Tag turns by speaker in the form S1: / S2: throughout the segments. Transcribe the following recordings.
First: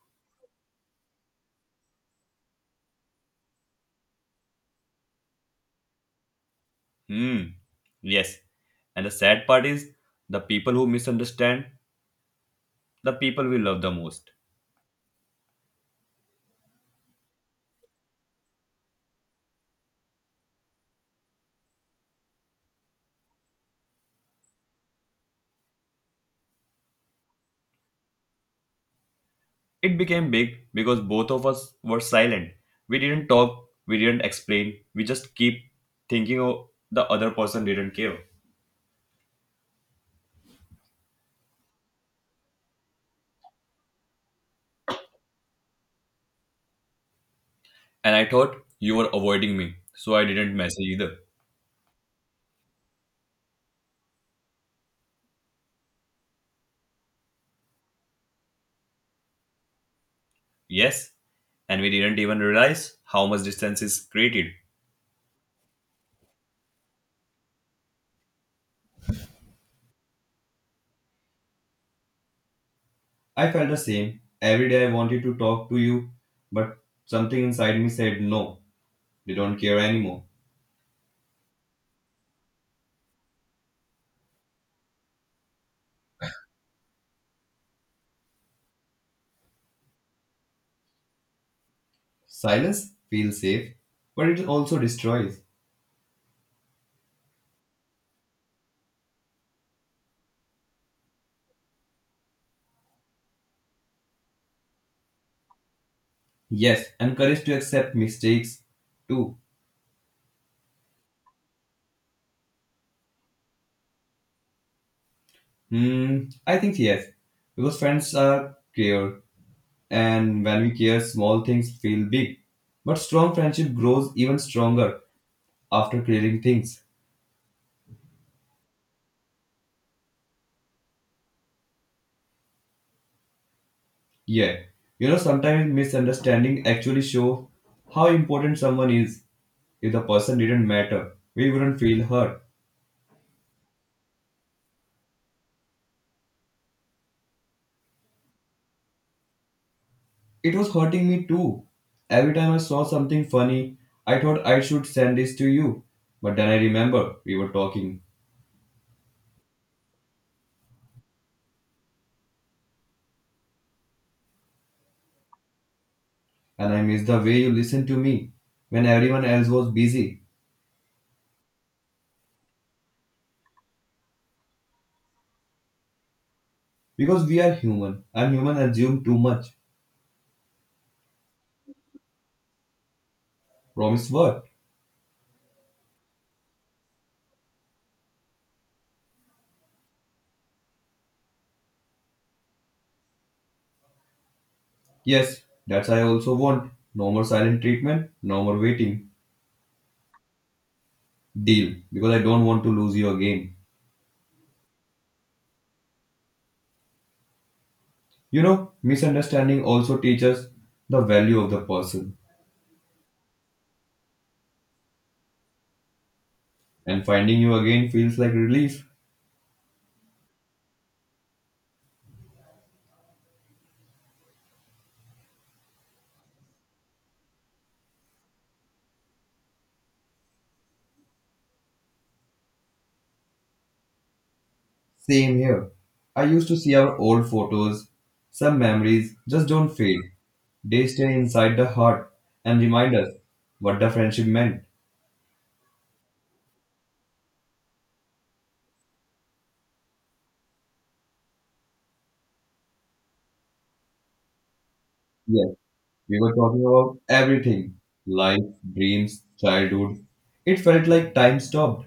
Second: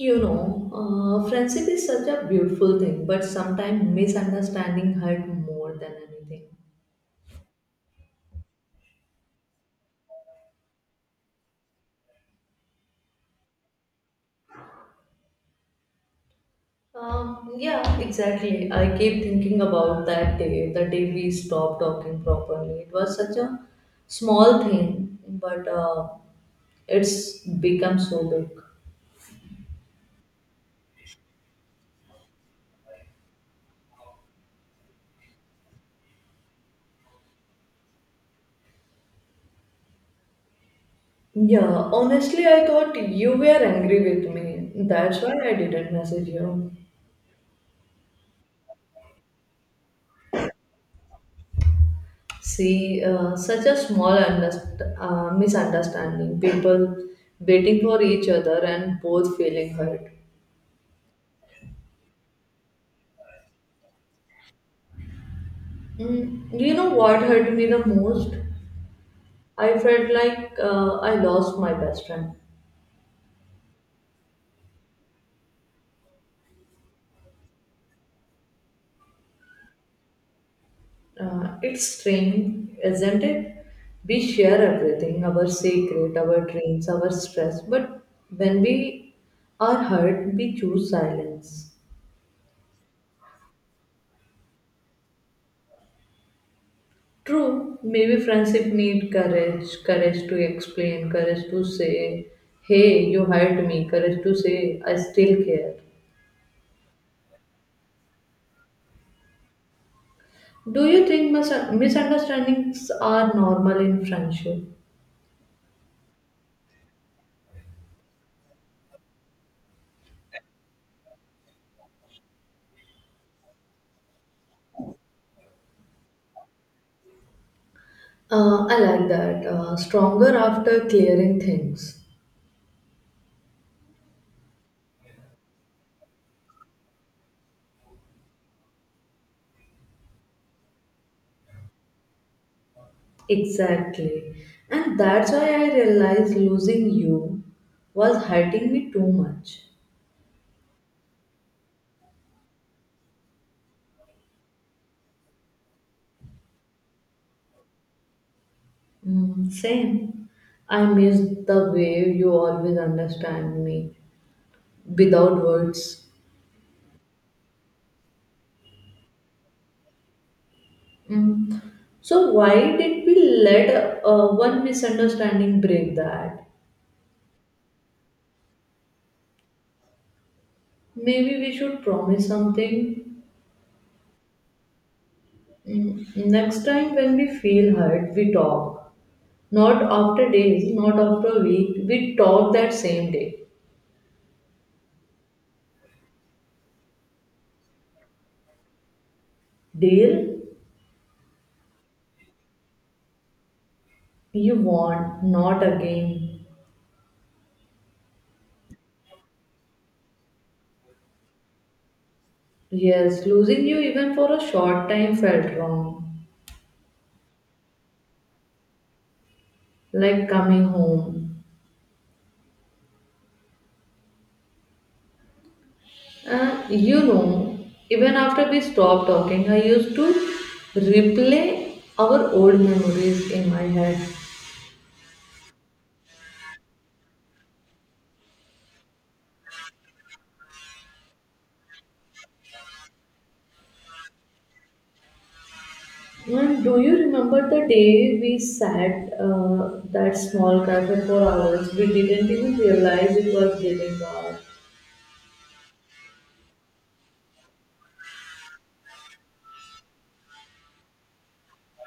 S1: You know, Friendship is such a beautiful thing, but sometimes misunderstanding hurt more than anything.
S2: Hmm. Yes. And the sad part is the people who misunderstand the people we love the most.
S1: Yeah, exactly. I keep thinking about that day, the day we stopped talking properly. It was such a small thing, but it's become so big.
S2: It became big because both of us were silent. We didn't talk, we didn't explain, we just keep thinking oh, the other person didn't care.
S1: Yeah, honestly, I thought you were angry with me. That's why I didn't message you.
S2: And I thought you were avoiding me, so I didn't message either.
S1: See, such a small misunderstanding, people waiting for each other and both feeling hurt.
S2: Yes. And we didn't even realize how much distance is created.
S1: Mm, you know what hurt me the most? I felt like I lost my best friend.
S2: I felt the same. Every day I wanted to talk to you, but something inside me said no, they don't care anymore.
S1: It's strange, isn't it? We share everything our secret, our dreams, our stress, but when we are hurt, we choose silence.
S2: Silence feels safe, but it also destroys.
S1: True, maybe friendship need courage, courage to explain, courage to say, hey, you hurt me, courage to say, I still care.
S2: Yes, and courage to accept mistakes too.
S1: Do you think misunderstandings are normal in friendship?
S2: Hmm, I think yes, because friends are care, and when we care, small things feel big. But strong friendship grows even stronger after clearing things.
S1: I like that. Stronger after clearing things.
S2: Yeah, you know sometimes misunderstanding actually show how important someone is. If the person didn't matter, we wouldn't feel hurt.
S1: Exactly. And that's why I realized losing you was hurting me too much.
S2: It was hurting me too. Every time I saw something funny, I thought I should send this to you. But then I remember we were talking,
S1: Mm, same. I miss the way you always understand me without words.
S2: and I miss the way you listened to me when everyone else was busy.
S1: Mm. So why did we let one misunderstanding break that?
S2: Because we are human, and human assume too much.
S1: Maybe we should promise something.
S2: Promise what?
S1: Mm. Next time when we feel hurt, we talk. Not after days, not after a week. We talk that same day.
S2: Yes, that's I also want. No more silent treatment, no more waiting.
S1: Deal
S2: Deal, because I don't want to lose you again.
S1: you want, not again.
S2: You know, misunderstanding also teaches the value of the person,
S1: Yes, losing you even for a short time felt wrong.
S2: and finding you again feels like relief.
S1: Like coming home. Uh, you know, Even after we stopped talking, I used to replay our old memories in my head.
S2: Same here. I used to see our old photos. Some memories just don't fade. They stay inside the heart and remind us what the friendship meant.
S1: And do you remember the day we sat that small cafe for hours? We didn't even realize it was getting dark.
S2: Yes, we were talking about everything life, dreams, childhood. It felt like time stopped,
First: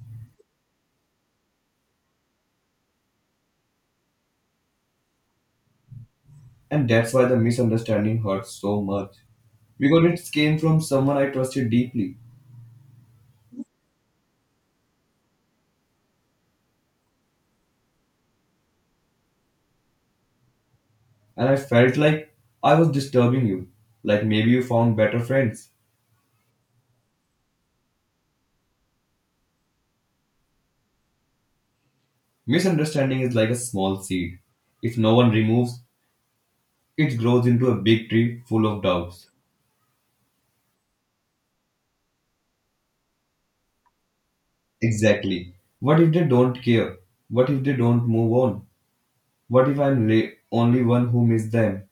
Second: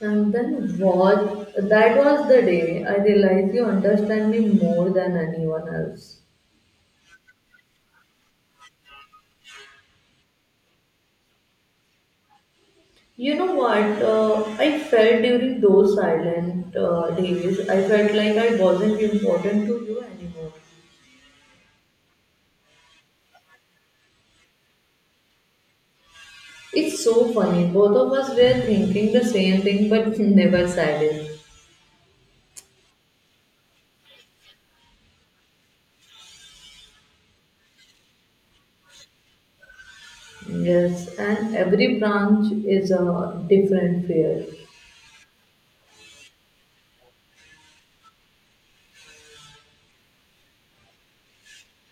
S1: And then what? That was the day I realized you understand me more than anyone else.
S2: and that's why the misunderstanding hurt so much. Because it came from someone I trusted deeply,
S1: You know what? I felt during those silent days, I felt like I wasn't important to you anymore.
S2: and I felt like I was disturbing you, like maybe you found better friends.
S1: It's so funny. Both of us were thinking the same thing, but never said it.
S2: Misunderstanding is like a small seed. If no one removes, it grows into a big tree full of doubts.
S1: Yes, and every branch is a different fear.
S2: Exactly. What if they don't care? What if they don't move on? What if I'm only one who miss them?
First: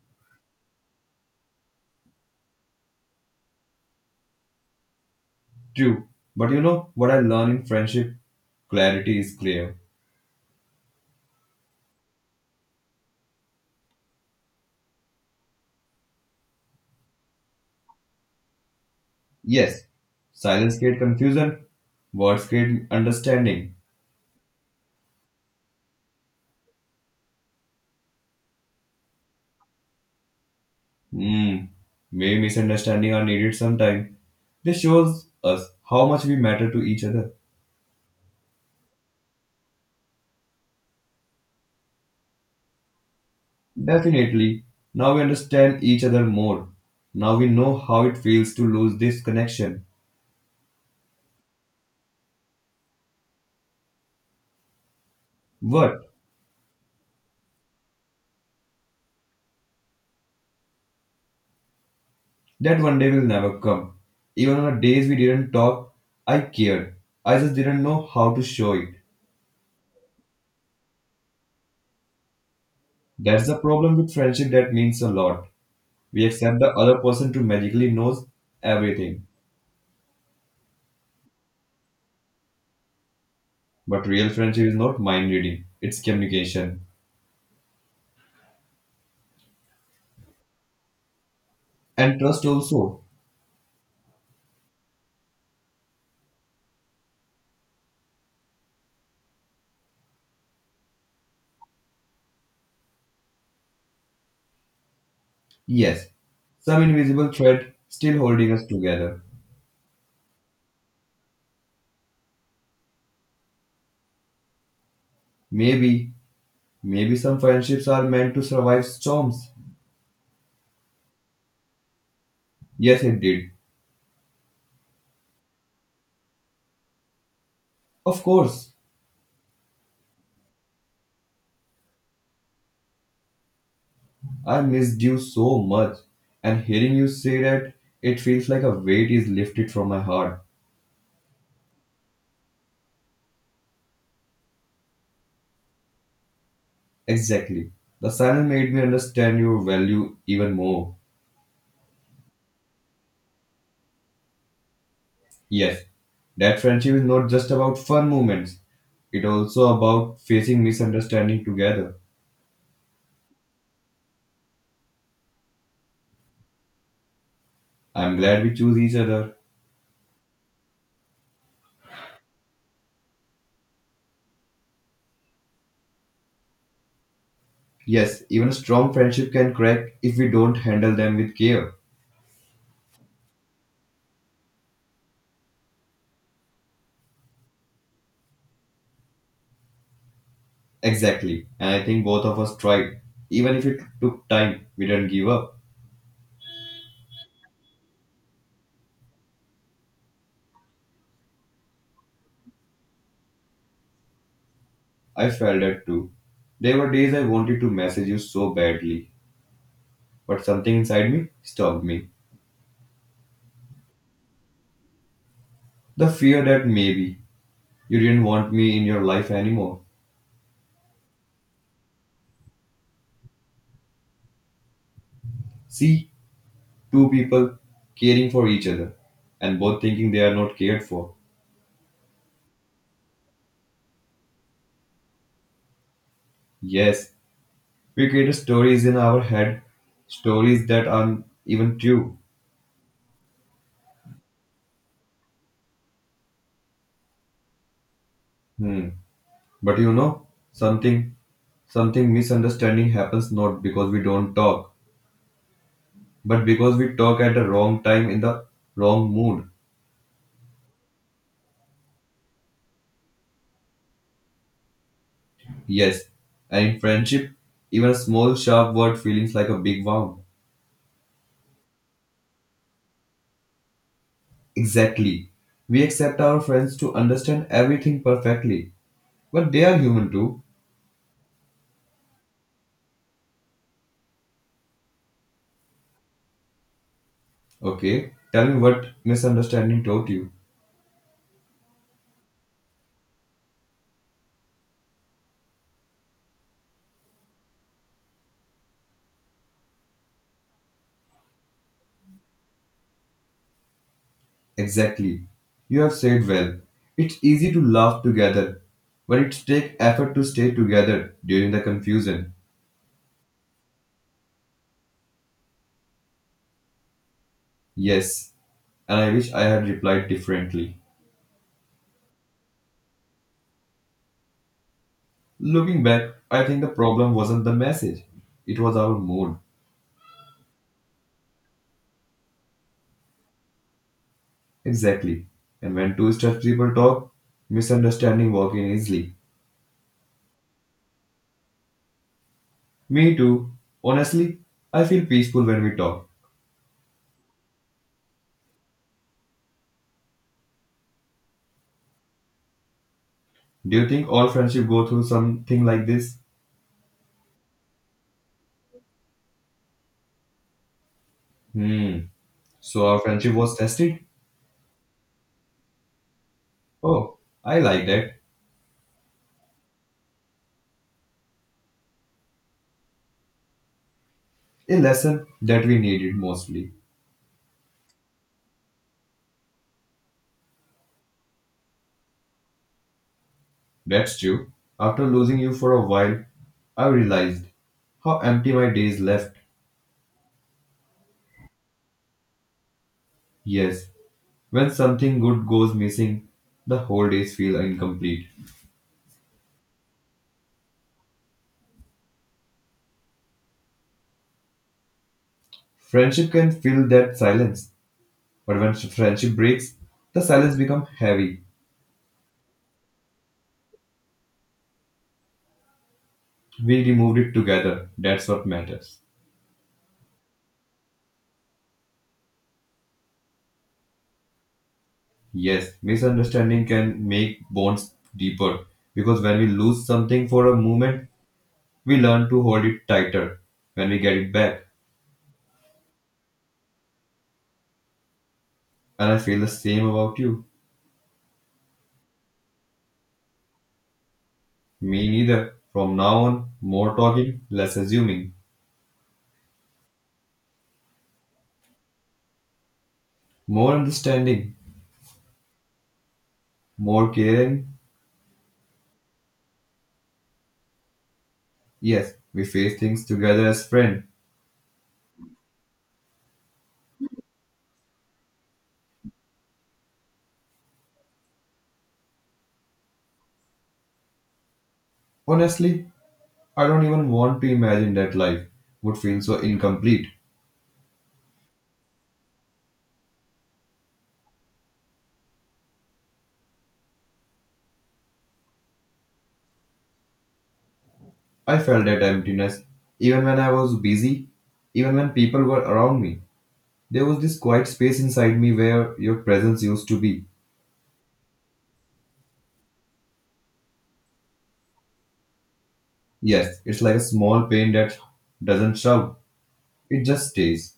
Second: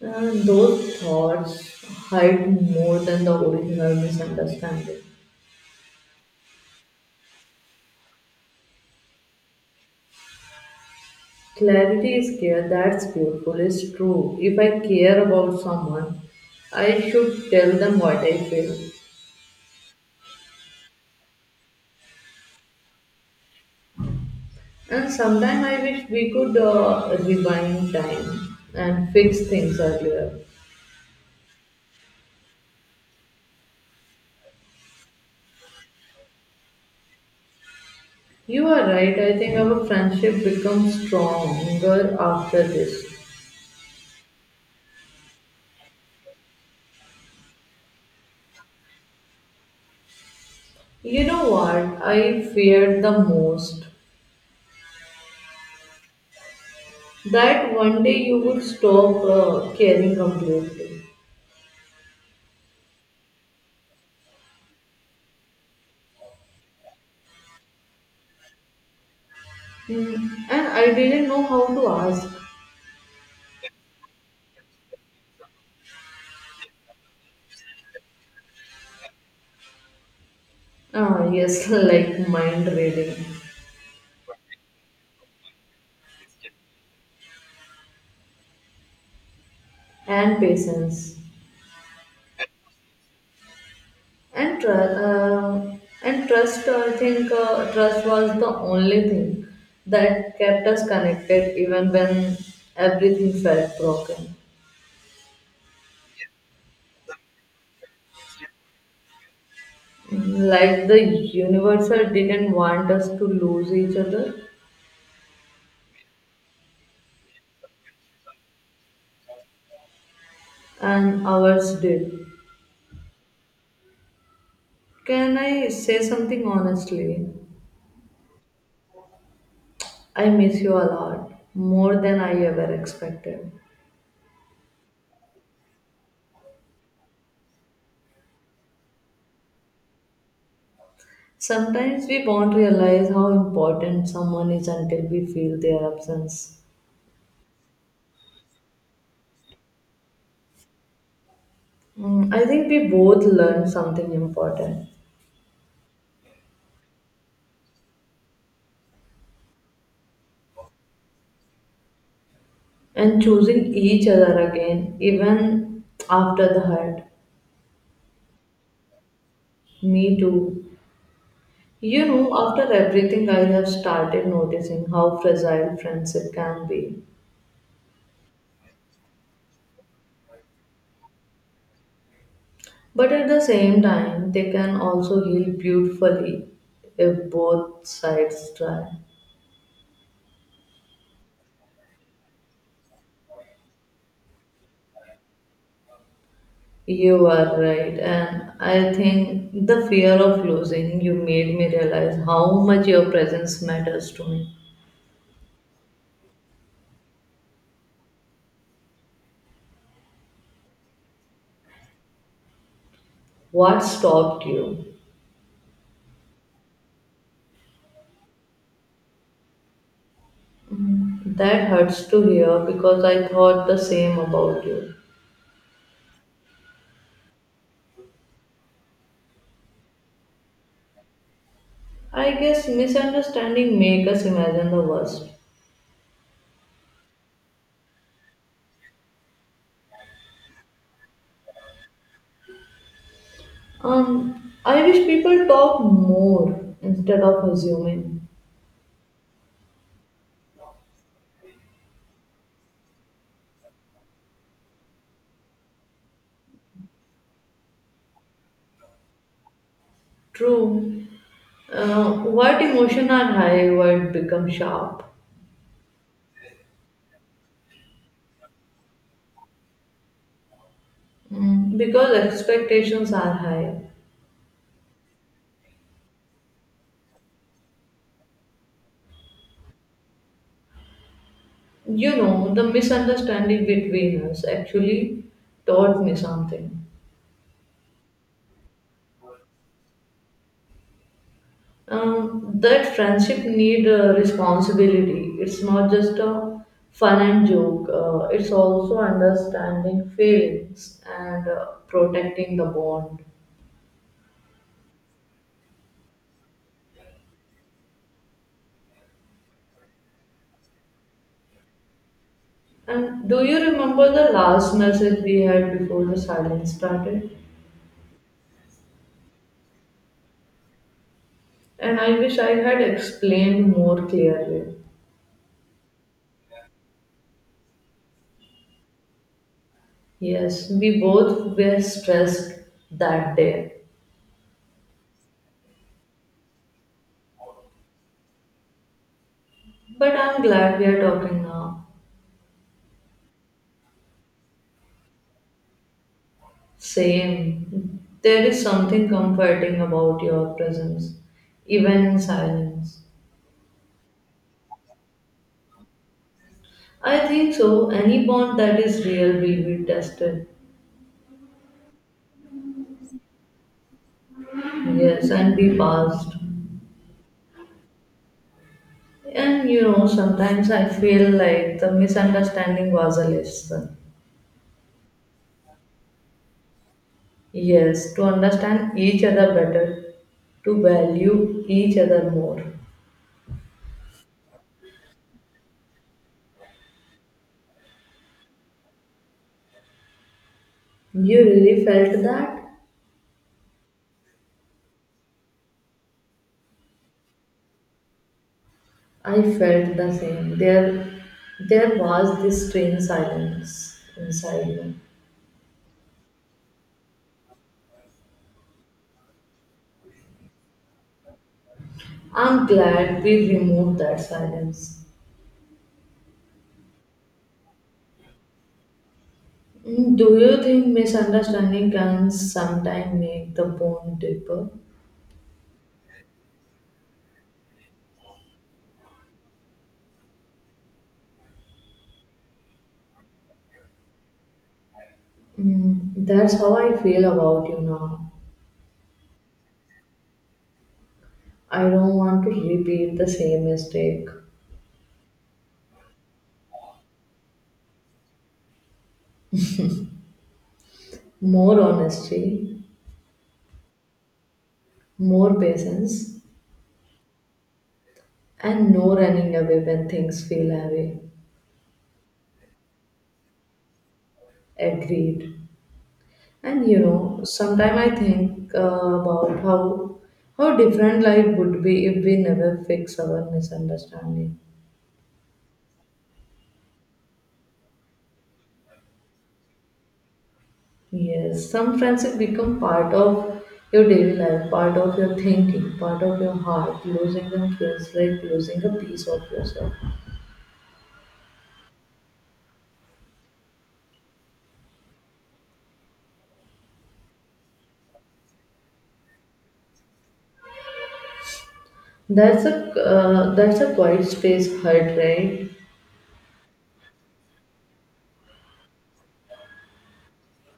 S1: And those thoughts hide more than the original misunderstanding.
S2: True. But you know what I learn in friendship? Clarity is clear.
S1: Clarity is care. That's beautiful. It's true. If I care about someone, I should tell them what I feel.
S2: Yes. Silence creates confusion. Words create understanding.
S1: And sometime I wish we could rewind time and fix things earlier.
S2: Hmm. Maybe misunderstanding are needed sometime. This shows us how much we matter to each other.
S1: You are right, I think our friendship becomes stronger after this.
S2: Definitely. Now we understand each other more. Now we know how it feels to lose this connection.
S1: You know what I feared the most?
S2: But
S1: That one day you would stop caring completely.
S2: that one day will never come. Even on the days we didn't talk, I cared. I just didn't know how to show it.
S1: Hmm, and I didn't know how to ask.
S2: That's the problem with friendship that means a lot. We accept the other person to magically knows everything.
S1: Ah, yes, like mind reading
S2: But real friendship is not mind reading, it's communication.
S1: and patience.
S2: And trust also.
S1: And trust, I think trust was the only thing that kept us connected, even when everything felt broken.
S2: Yes, some invisible thread still holding us together.
S1: Like the universal didn't want us to lose each other,
S2: Maybe Maybe some friendships are meant to survive storms.
S1: and ours did.
S2: Yes, it did.
S1: Can I say something honestly?
S2: Of course.
S1: I miss you a lot, more than I ever expected.
S2: I missed you so much. And hearing you say that, it feels like a weight is lifted from my heart.
S1: Sometimes we won't realize how important someone is until we feel their absence.
S2: Exactly. The silence made me understand your value even more.
S1: Mm, I think we both learned something important
S2: Yes, that friendship is not just about fun moments. It's also about facing misunderstanding together.
S1: and choosing each other again, even after the hurt.
S2: I'm glad we choose each other.
S1: Me too. You know, after everything, I have started noticing how fragile friendship can be.
S2: Yes, even a strong friendship can crack if we don't handle them with care.
S1: But at the same time, they can also heal beautifully if both sides try.
S2: Exactly. And I think both of us tried. Even if it took time, we didn't give up.
S1: You are right, and I think the fear of losing you made me realize how much your presence matters to me.
S2: I felt that too. There were days I wanted to message you so badly, but something inside me stopped me.
S1: What stopped you?
S2: The fear that maybe you didn't want me in your life anymore.
S1: That hurts to hear because I thought the same about you.
S2: See, two people caring for each other and both thinking they are not cared for.
S1: I guess misunderstanding make us imagine the worst.
S2: Yes, we create stories in our head, stories that aren't even true.
S1: I wish people talk more instead of assuming.
S2: Hmm. But you know, something something misunderstanding happens not because we don't talk, but because we talk at the wrong time in the wrong mood.
S1: True. Uh, what emotion are high, what become sharp?
S2: Yes, and in friendship, even a small sharp word feels like a big wound.
S1: Mm, because expectations are high.
S2: Exactly. We accept our friends to understand everything perfectly, but they are human too.
S1: You know, the misunderstanding between us actually taught me something.
S2: Okay, tell me what misunderstanding taught you.
S1: That friendship need responsibility. It's not just a fun and joke. It's also understanding feelings and protecting the bond.
S2: Exactly. You have said well. It's easy to laugh together, but it takes effort to stay together during the confusion.
S1: And do you remember the last message we had before the silence started?
S2: Yes, and I wish I had replied differently.
S1: And I wish I had explained more clearly.
S2: Looking back, I think the problem wasn't the message, it was our mood.
S1: Yes, we both were stressed that day,
S2: Exactly. And when two stuffed people talk, misunderstanding walk in easily.
S1: but I'm glad we are talking now.
S2: Me too. Honestly, I feel peaceful when we talk.
S1: Same. There is something comforting about your presence, even in silence.
S2: Do you think all friendship go through something like this?
S1: I think so. Any bond that is real will be tested.
S2: Hmm. So our friendship was tested?
S1: Yes, and be passed.
S2: Oh, I like that.
S1: And you know, sometimes I feel like the misunderstanding was a lesson.
S2: A lesson that we needed mostly.
S1: Yes, to understand each other better, to value each other more.
S2: That's true. After losing you for a while, I realized how empty my days left.
S1: You really felt that?
S2: Yes, when something good goes missing, the whole days feel incomplete.
S1: I felt the same. There was this strange silence inside me.
S2: Friendship can fill that silence, but when friendship breaks, the silence becomes heavy.
S1: I'm glad we removed that silence.
S2: We removed it together. That's what matters.
S1: Mm, do you think misunderstanding can sometimes make the bond deeper?
S2: Yes, misunderstanding can make bonds deeper because when we lose something for a moment, we learn to hold it tighter when we get it back.
S1: Mm, that's how I feel about you now.
S2: And I feel the same about you.
S1: I don't want to repeat the same mistake.
S2: Me neither. From now on, more talking, less assuming.
S1: More honesty,
S2: More understanding,
S1: more patience,
S2: more caring.
S1: and no running away when things feel heavy.
S2: Yes, we face things together as friends.
S1: Agreed. And you know, sometime I think about how different life would be if we never fix our misunderstanding.
S2: Honestly, I don't even want to imagine that life would feel so incomplete.
S1: Yes, some friendship become part of your daily life, part of your thinking, part of your heart. Losing them feels like losing a piece of yourself.
S2: I felt that emptiness even when I was busy, even when people were around me. There was this quiet space inside me where your presence used to be.
S1: That's a quiet space hurt, right?
S2: Yes, it's like a small pain that doesn't shout. It just stays.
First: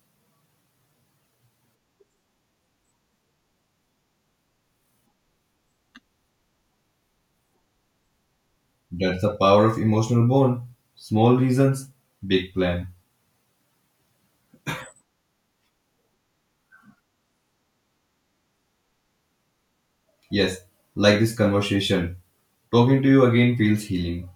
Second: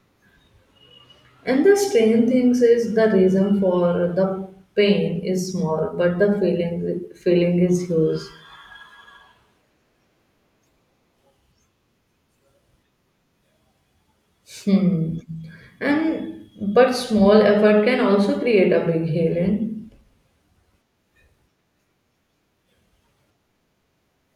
S1: And the strange things is the reason for the pain is small, but the feeling is huge.
S2: That's the power of emotional bond. Small reasons, big plan.
S1: Hmm. And but small effort can also create a big healing.
S2: Yes, like this conversation. Talking to you again feels healing.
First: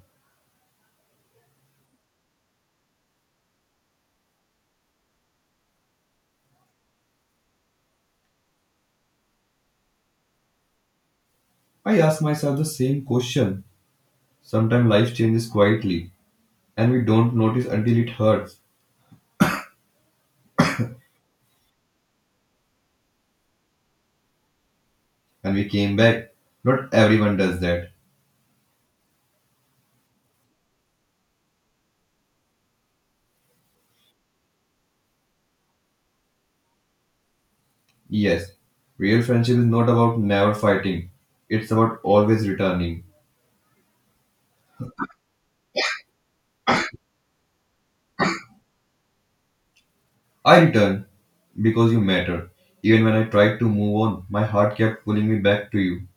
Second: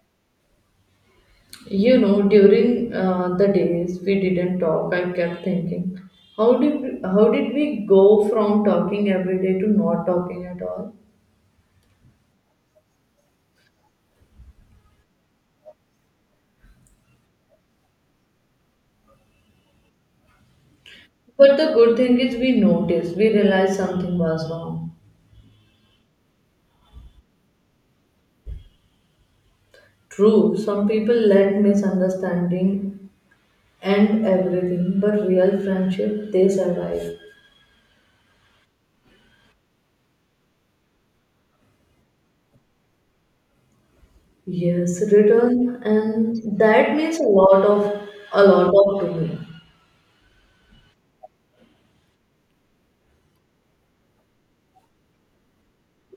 S1: You know, during the days we didn't talk, I kept thinking, how did we go from talking every day to not talking at all?
S2: I ask myself the same question. Sometimes life changes quietly, and we don't notice until it hurts.
S1: But the good thing is we noticed, we realized something was wrong.
S2: And we came back. Not everyone does that.
S1: True, some people let misunderstanding end everything, but real friendship they survive.
S2: Yes, real friendship is not about never fighting, it's about always returning.
S1: Yes, return, and that means a lot of to me.
S2: I return because you matter. Even when I tried to move on, my heart kept pulling me back to you.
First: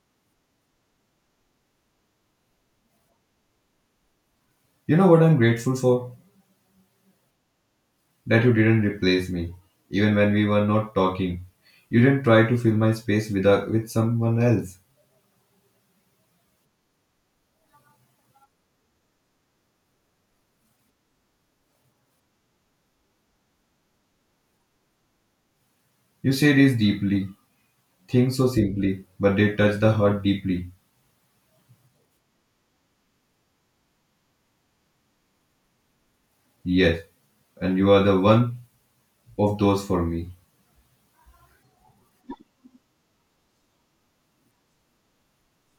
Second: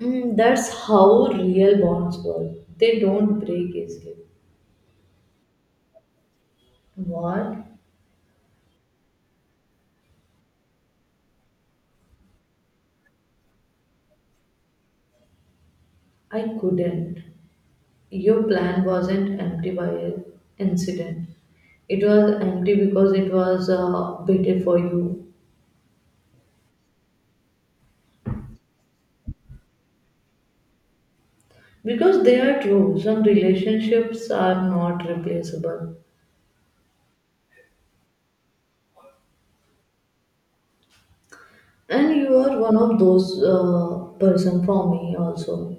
S1: Mm, that's how real bonds work. They don't break easily.
S2: You know what I'm grateful for?
S1: What?
S2: That you didn't replace me, even when we were not talking. You didn't try to fill my space with someone else.
S1: I couldn't. Your plan wasn't empty by an incident. It was empty because it was better for you.
S2: You say this deeply, things so simply, but they touch the heart deeply.
S1: Because they are true. Some relationships are not replaceable.
S2: Yes, and you are the one of those for me.
S1: And you are one of those person for me also.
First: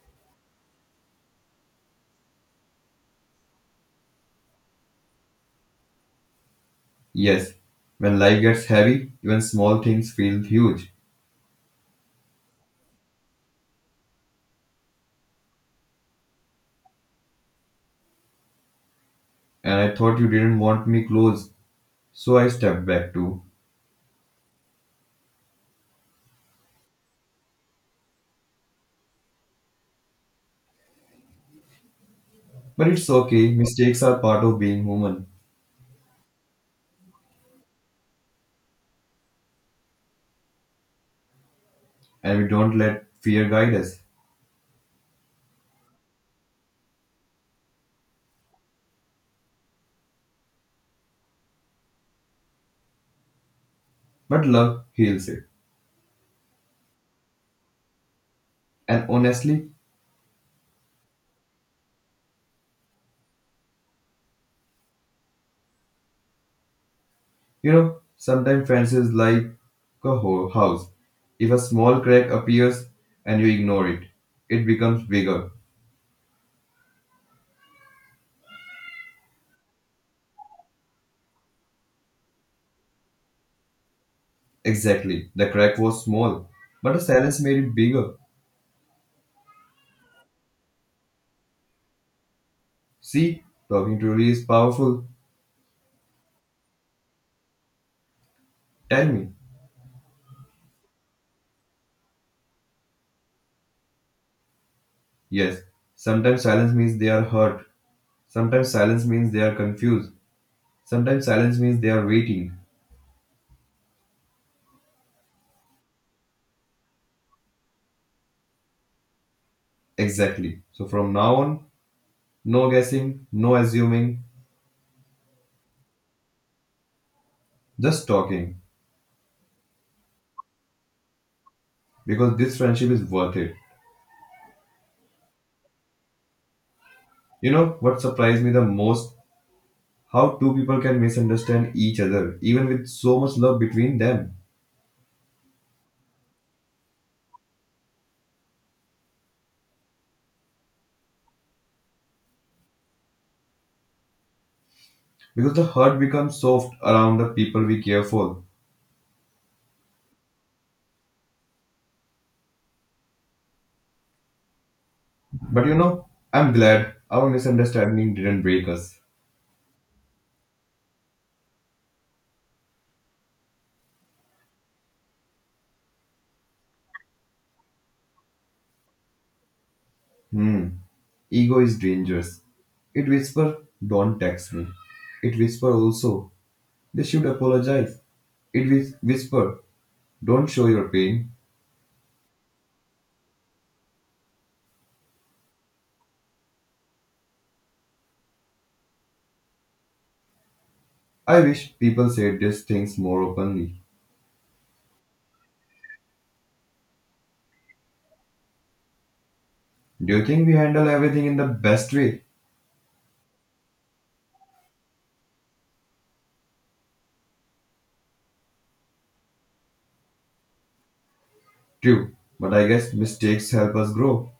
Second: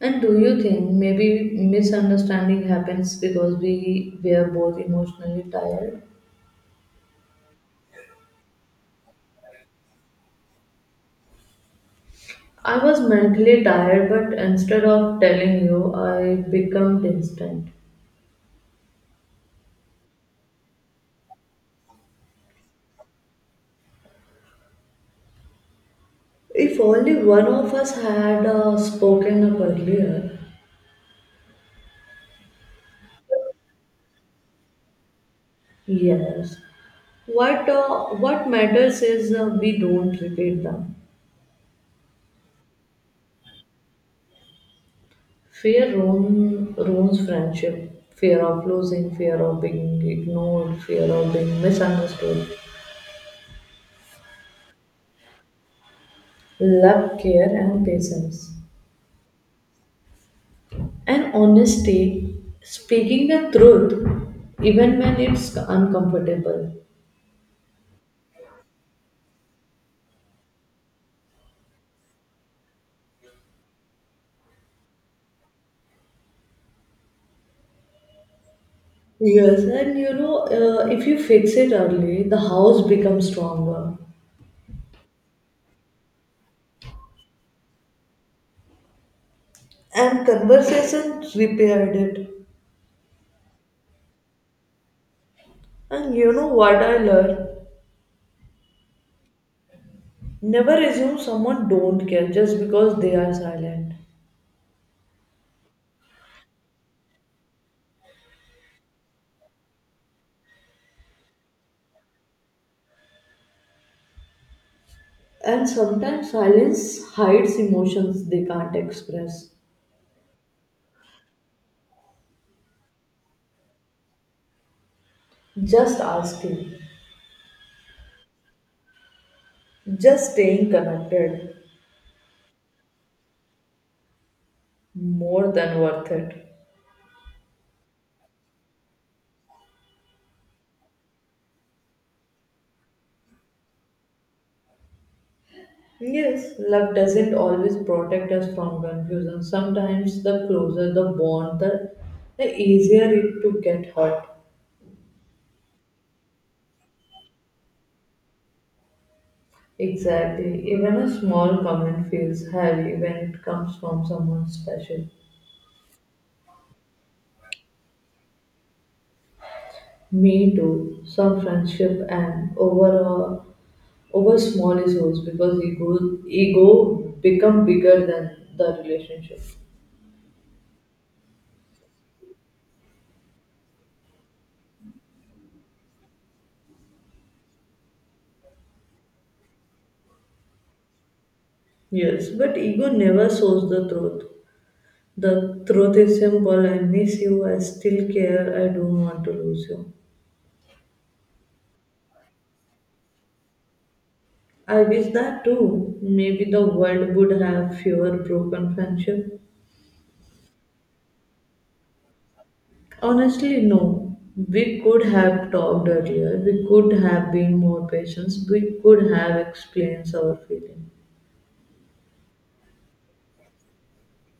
S1: And do you think maybe misunderstanding happens because we were both emotionally tired?
S2: Yes, when life gets heavy, even small things feel huge.
S1: I was mentally tired, but instead of telling you, I became distant.
S2: And I thought you didn't want me close, so I stepped back too.
S1: If only one of us had spoken up earlier.
S2: But it's okay, mistakes are part of being human,
S1: Yes. What matters is we don't repeat them.
S2: and we don't let fear guide us.
S1: Ruins friendship. Fear of losing, fear of being ignored, fear of being misunderstood.
S2: But love heals it.
S1: Love, care, and patience.
S2: And honestly,
S1: And honesty, speaking the truth, even when it's uncomfortable.
S2: you know, sometimes friends is like a house. If a small crack appears and you ignore it, it becomes bigger.
S1: Yes, and you know, if you fix it early, the house becomes stronger.
S2: Exactly. The crack was small, but the silence made it bigger.
S1: And conversation repaired it.
S2: See, talking truly is powerful.
S1: And you know what I learned?
S2: Tell me.
S1: Never assume someone don't care just because they are silent.
S2: Yes, sometimes silence means they are hurt. Sometimes silence means they are confused. Sometimes silence means they are waiting.
S1: And sometimes silence hides emotions they can't express.
S2: Exactly. So from now on, no guessing, no assuming,
S1: Just asking,
S2: just talking.
S1: just staying connected,
S2: Because this friendship is worth it.
S1: more than worth it.
S2: You know what surprised me the most? How two people can misunderstand each other, even with so much love between them.
S1: Yes, love doesn't always protect us from confusion. Sometimes the closer the bond, the easier it to get hurt.
S2: Because the heart becomes soft around the people we care for.
S1: Exactly. Even a small comment feels heavy when it comes from someone special.
S2: But you know, I'm glad our misunderstanding didn't break us.
S1: Me too. Some friendship and over a over small issues because ego become bigger than the relationship.
S2: Hmm, ego is dangerous. It whispers, don't text me. It whispers also, they should apologize. It whisper, don't show your pain.
S1: Yes, but ego never shows the truth. The truth is simple I miss you, I still care, I don't want to lose you.
S2: I wish people said these things more openly.
S1: I wish that too. Maybe the world would have fewer broken friendship.
S2: Do you think we handle everything in the best way?
S1: Honestly, no. We could have talked earlier, we could have been more patient, we could have explained our feelings.
S2: True, but I guess mistakes help us grow,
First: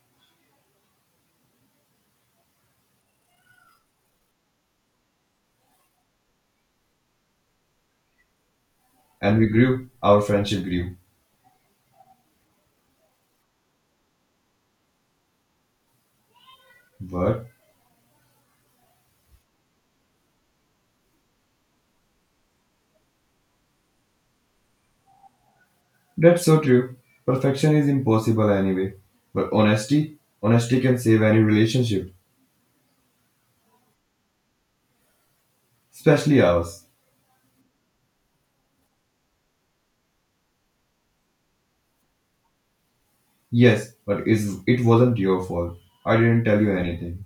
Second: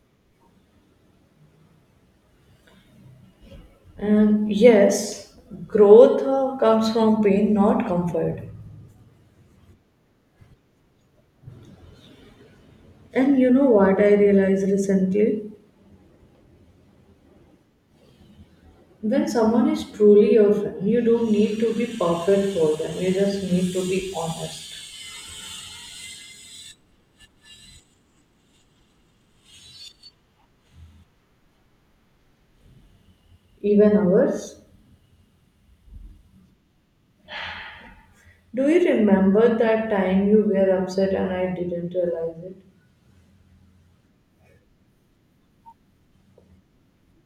S1: Yes, growth comes from pain, not comfort.
S2: and we grew, our friendship grew.
S1: And you know what I realized recently?
S2: What?
S1: When someone is truly your friend, you don't need to be perfect for them. You just need to be honest.
S2: That's so true. Perfection is impossible anyway, but honesty, honesty can save any relationship,
S1: Even ours.
S2: especially ours.
S1: Do you remember that time you were upset and I didn't realize it?
S2: Yes, but is it wasn't your fault. I didn't tell you anything.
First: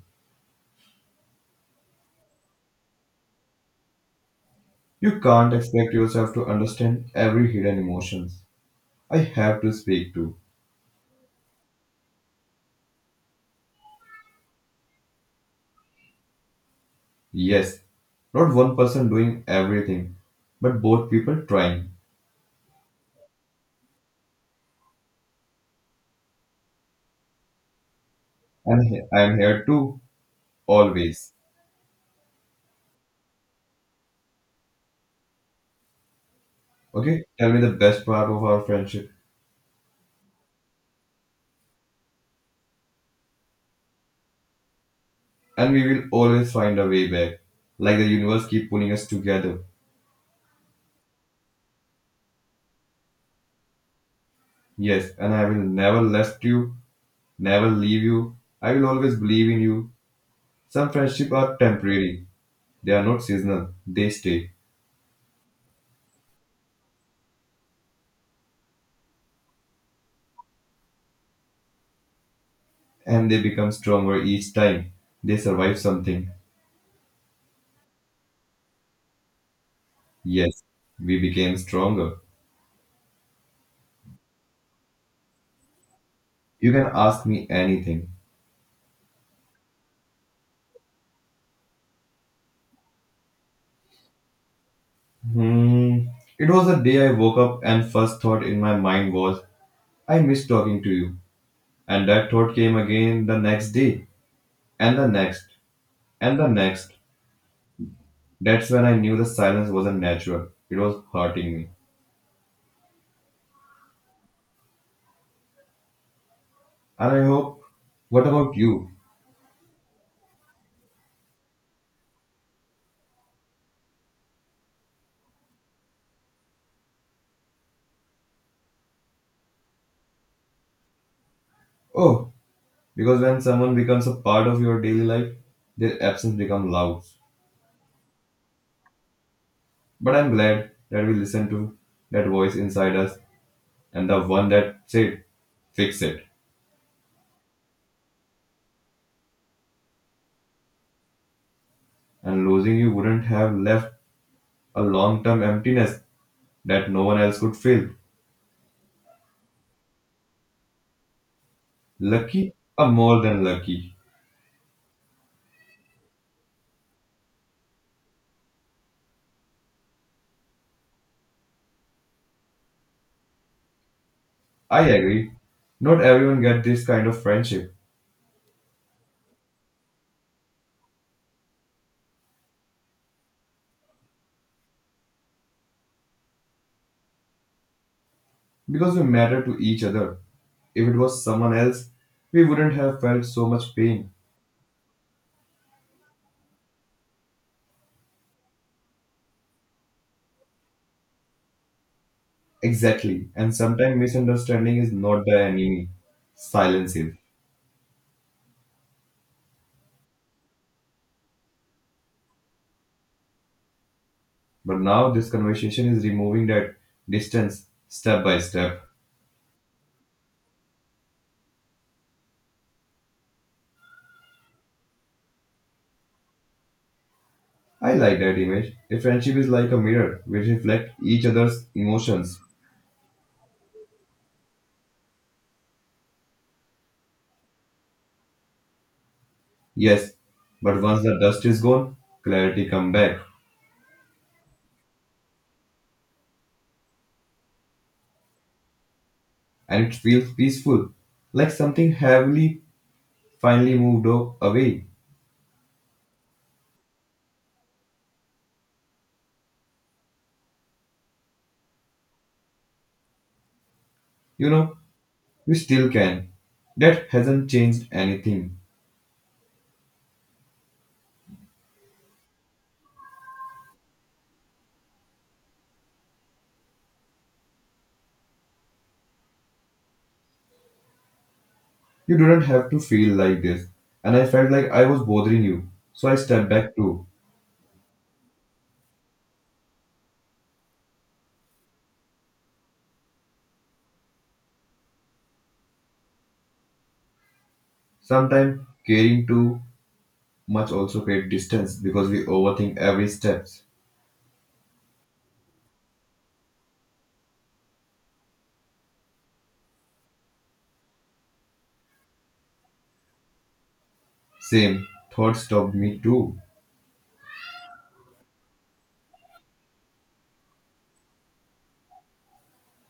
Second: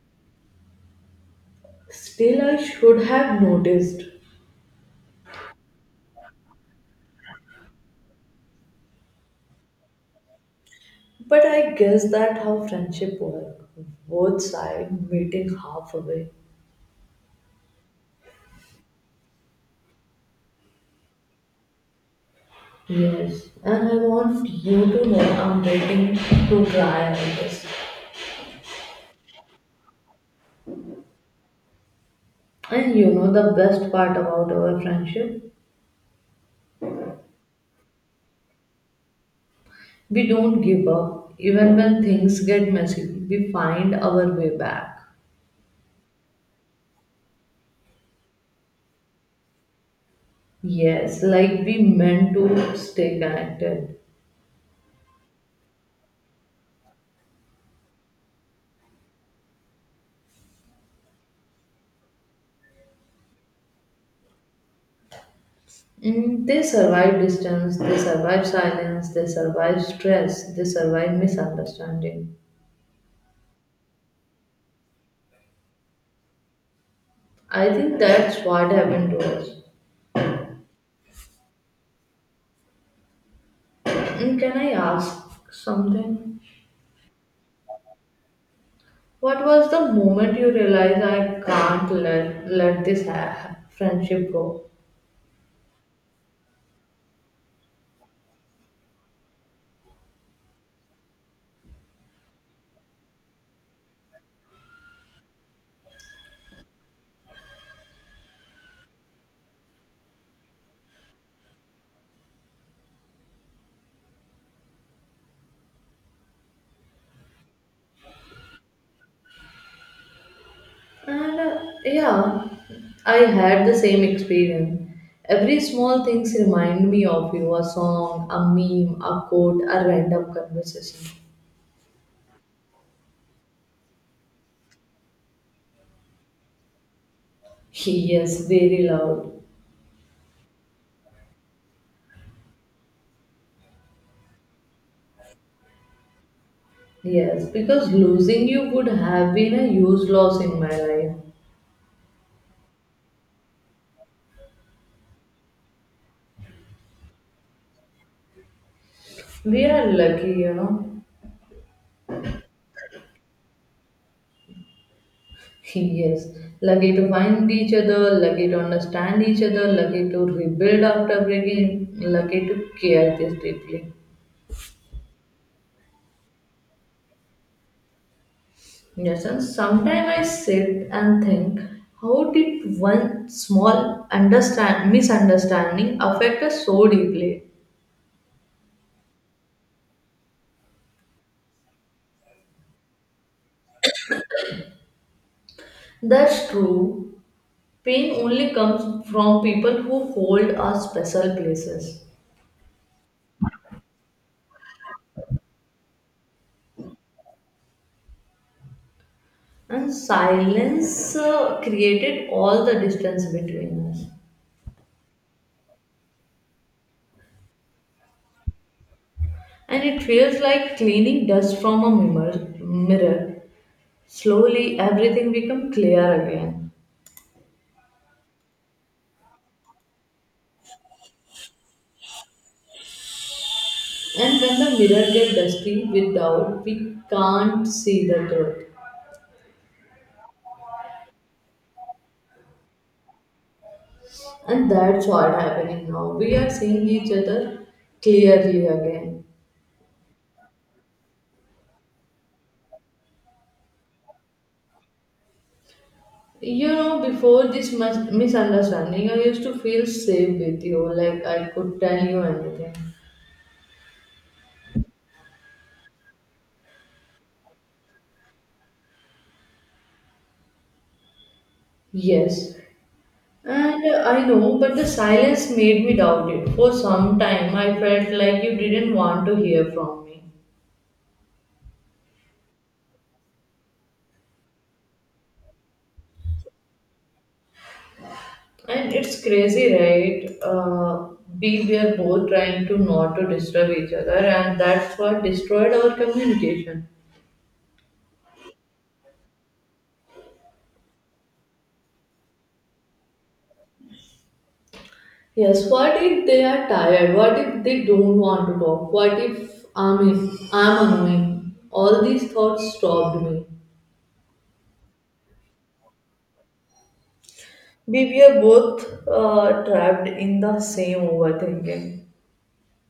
S1: Still, I should have noticed.
S2: You can't expect yourself to understand every hidden emotions. I have to speak to.
S1: But I guess that how friendship work. Both sides meeting halfway.
S2: Yes, not one person doing everything, but both people trying.
S1: Yes, and I want you to know I'm waiting to try all this.
S2: And I am here too, always.
S1: And you know the best part about our friendship?
S2: Okay, tell me the best part of our friendship,
S1: We don't give up. Even when things get messy, we find our way back.
S2: and we will always find a way back. Like the universe keep pulling us together.
S1: Yes, like we meant to stay connected.
S2: Yes, and I will never left you, never leave you. I will always believe in you. Some friendship are temporary. They are not seasonal. They stay,
S1: Mm, they survive distance, they survive silence, they survive stress, they survive misunderstanding.
S2: and they become stronger each time. They survive something.
S1: I think that's what happened to us.
S2: Yes, we became stronger.
S1: Mm, can I ask something?
S2: You can ask me anything.
S1: What was the moment you realized I can't let this friendship go?
S2: Hmm. It was the day I woke up and first thought in my mind was, I miss talking to you. And that thought came again the next day, and the next, and the next. That's when I knew the silence wasn't natural. It was hurting me. And I hope, what about you?
S1: And yeah, I had the same experience. Every small things remind me of you, a song, a meme, a quote, a random conversation.
S2: Oh, because when someone becomes a part of your daily life, their absence becomes loud.
S1: Yes, very loud.
S2: But I'm glad that we listened to that voice inside us and the one that said, fix it.
S1: Yes, because losing you would have been a huge loss in my life.
S2: And losing you wouldn't have left a long term emptiness that no one else could fill.
S1: We are lucky, you know.
S2: Lucky or more than lucky.
S1: Yes, lucky to find each other, lucky to understand each other, lucky to rebuild after breaking, lucky to care this deeply.
S2: I agree. Not everyone gets this kind of friendship
S1: Yes, and sometimes I sit and think, how did one small understand misunderstanding affect us so deeply?
S2: because we matter to each other. If it was someone else, we wouldn't have felt so much pain.
S1: That's true. Pain only comes from people who hold our special places,
S2: Exactly. And sometimes misunderstanding is not the enemy. Silence is.
S1: and silence created all the distance between us.
S2: But now this conversation is removing that distance step by step.
S1: And it feels like cleaning dust from a mirror. Slowly, everything becomes clear again.
S2: I like that image. A friendship is like a mirror. We reflect each other's emotions.
S1: And when the mirror gets dusty without, we can't see the truth.
S2: Yes, but once the dust is gone, clarity come back.
S1: And that's what happening now. We are seeing each other clearly again.
S2: And it feels peaceful, like something heavily finally moved away.
S1: You know, before this misunderstanding, I used to feel safe with you, like I could tell you anything.
S2: You know, you still can. That hasn't changed anything.
S1: Yes, and I know, but the silence made me doubt it. For some time, I felt like you didn't want to hear from me.
S2: You do not have to feel like this. And I felt like I was bothering you. So I stepped back too.
S1: And it's crazy, right? We were both trying to not to disturb each other, and that's what destroyed our communication.
S2: Sometimes caring too much also creates distance because we overthink every step.
S1: Yes, what if they are tired? What if they don't want to talk? What if I'm annoying? All these thoughts stopped me.
S2: Same thought stopped me too.
S1: We were both trapped in the same overthinking.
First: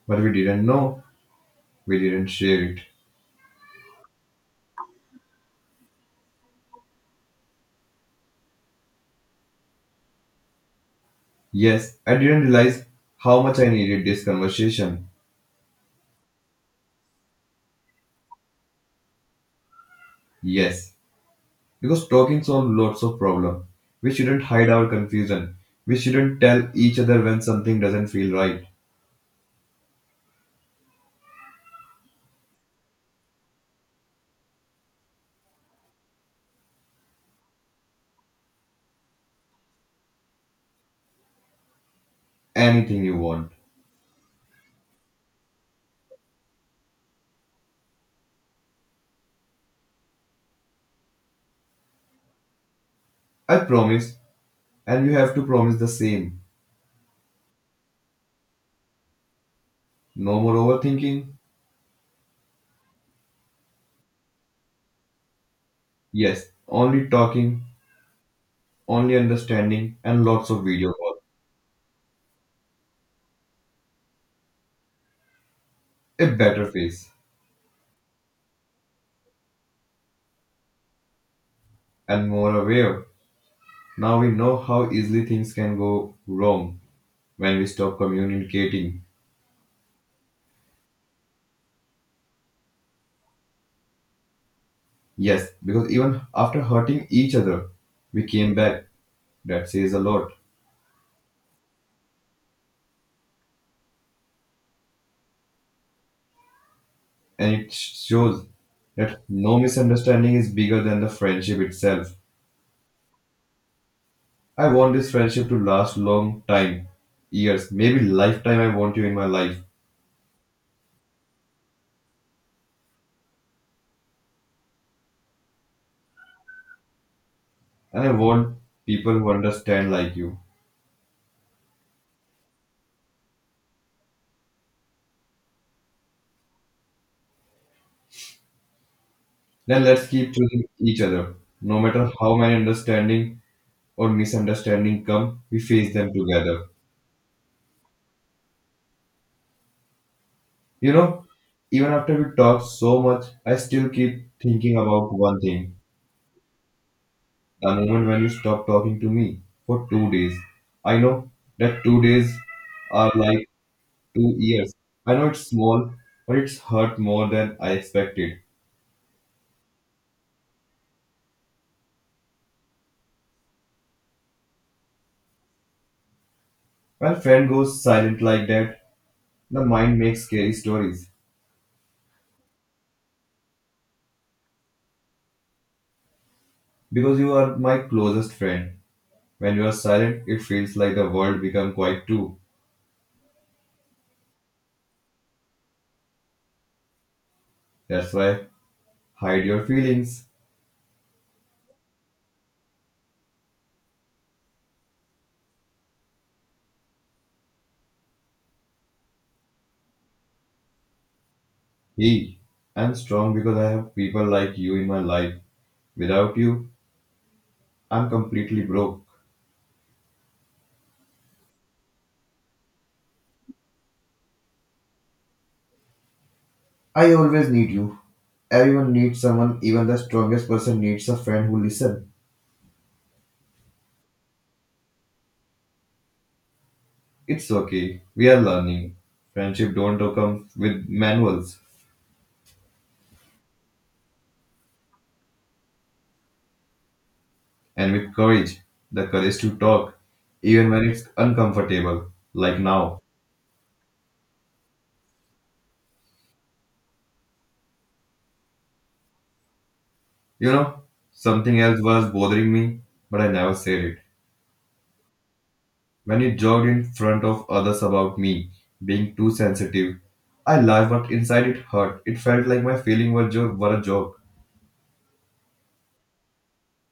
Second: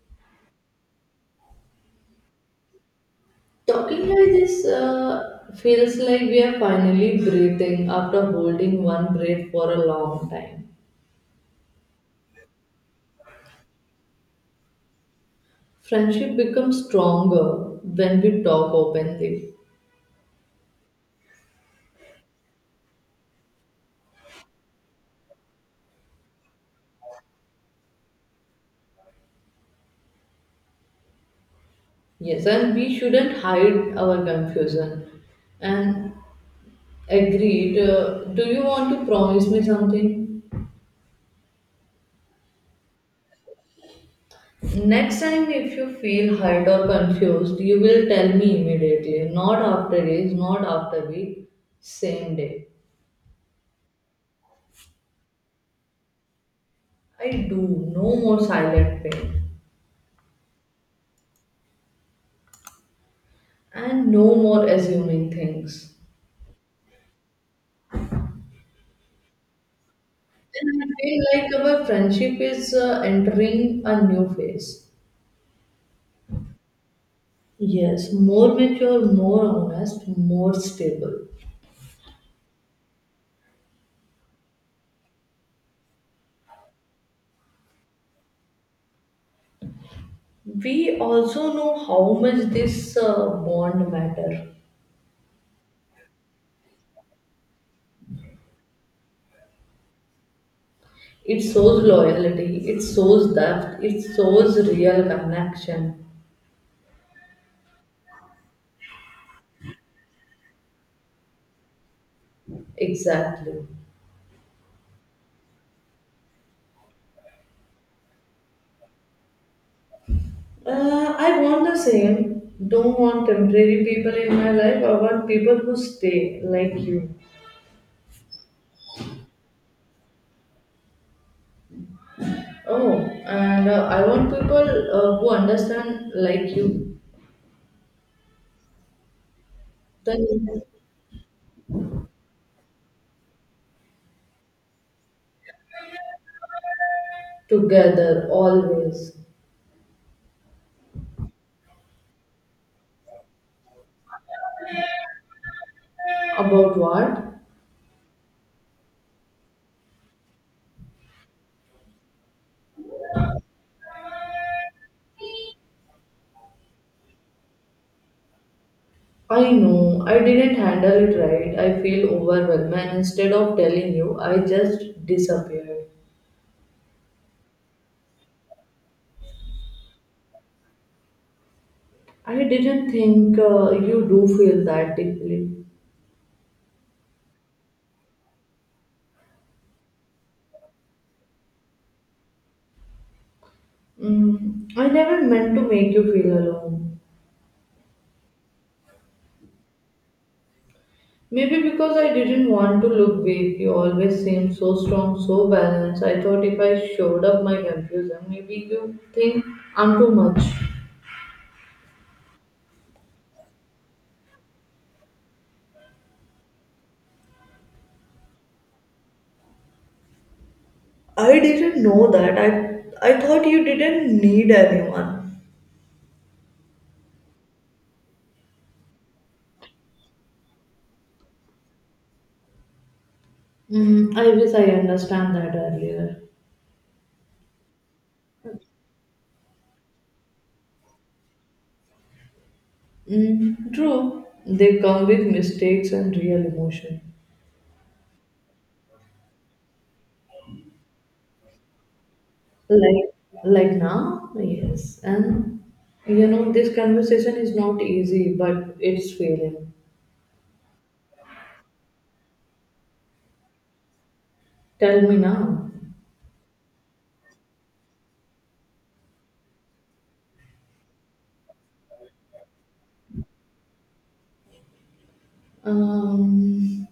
S2: But we didn't know. We didn't share it.
S1: Talking like this feels like we are finally breathing after holding one breath for a long time.
S2: Yes, I didn't realize how much I needed this conversation.
S1: Friendship becomes stronger when we talk openly.
S2: Yes, because talking solves lots of problems. We shouldn't hide our confusion. We shouldn't tell each other when something doesn't feel right.
S1: Yes, and we shouldn't hide our confusion. And agreed, do you want to promise me something?
S2: Anything you want.
S1: Next time, if you feel hurt or confused, you will tell me immediately, not after days, not after week, same day.
S2: I promise, and you have to promise the same.
S1: I do, no more silent pain.
S2: No more overthinking.
S1: And no more assuming things.
S2: Yes, only talking, only understanding, and lots of
S1: And I
S2: video calls.
S1: feel like our friendship is entering a new phase.
S2: A better face,
S1: Yes, more mature, more honest, more stable.
S2: and more aware. Now we know how easily things can go wrong when we stop communicating.
S1: We also know how much this bond matter.
S2: Yes, because even after hurting each other, we came back. That says a lot.
S1: It shows loyalty, it shows depth, it shows real connection.
S2: And it shows that no misunderstanding is bigger than the friendship itself.
S1: Exactly.
S2: I want this friendship to last long time, years, maybe lifetime. I want you in my life,
S1: I want the same. Don't want temporary people in my life. I want people who stay like you.
S2: and I want people who understand like you.
S1: Oh, and I want people who understand like you.
S2: Then let's
S1: Then
S2: keep choosing each other. No matter how many understanding or misunderstanding come, we face them together.
S1: together always.
S2: You know, even after we talk so much, I still keep thinking about one thing.
S1: About what?
S2: The moment when you stop talking to me for 2 days, I know that 2 days are like 2 years. I know it's small, but it's hurt more than I expected.
S1: I know I didn't handle it right. I feel overwhelmed. And instead of telling you, I just disappeared.
S2: When friend goes silent like that, the mind makes scary stories.
S1: I didn't think you do feel that deeply.
S2: Because you are my closest friend. When you are silent, it feels like the world become quiet too.
S1: Mm, I never meant to make you feel alone.
S2: That's why hide your feelings.
S1: Maybe because I didn't want to look weak, you always seemed so strong, so balanced. I thought if I showed up my confusion, maybe you think I'm too much.
S2: Hey, I'm strong because I have people like you in my life. Without you, I'm completely broke.
S1: I didn't know that. I thought you didn't need anyone.
S2: I always need you. Everyone needs someone, even the strongest person needs a friend who listens.
S1: Mm, I wish I understand that earlier.
S2: It's okay. We are learning. Friendship don't come with manuals
S1: Mm, true, they come with mistakes and real emotion.
S2: and with courage. The courage to talk, even when it's uncomfortable, like now.
S1: Like, like now, yes. And you know, this conversation is not easy, but it's feeling.
S2: You know, something else was bothering me, but I never said it.
S1: Tell me now.
S2: When you jogged in front of others about me being too sensitive, I laughed, but inside it hurt. It felt like my feeling was were a joke.
S1: Um,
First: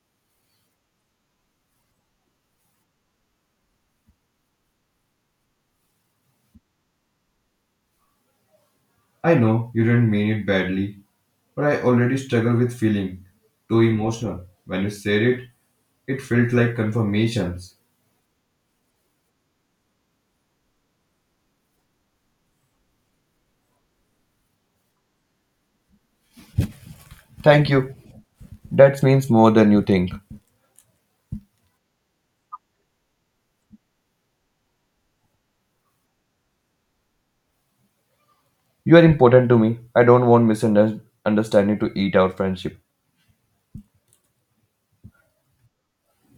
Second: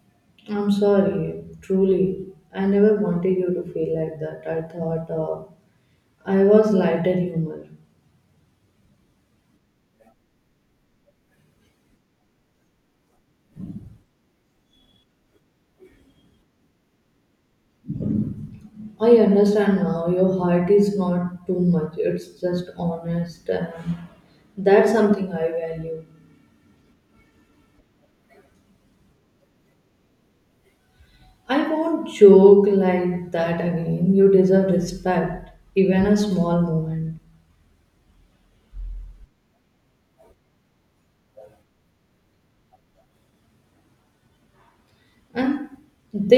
S1: I'm sorry, truly. I never wanted you to feel like that. I thought I was lighter humor.
S2: I know you didn't mean it badly, but I already struggle with feeling too emotional. When you said it, it felt like confirmations.
S1: I understand now your heart is not too much, it's just honest, and that's something I value.
S2: Thank you. That means more than you think.
S1: I won't joke like that again. You deserve respect, even a small moment.
S2: You are important to me. I don't want misunderstanding to eat our friendship.
S1: And they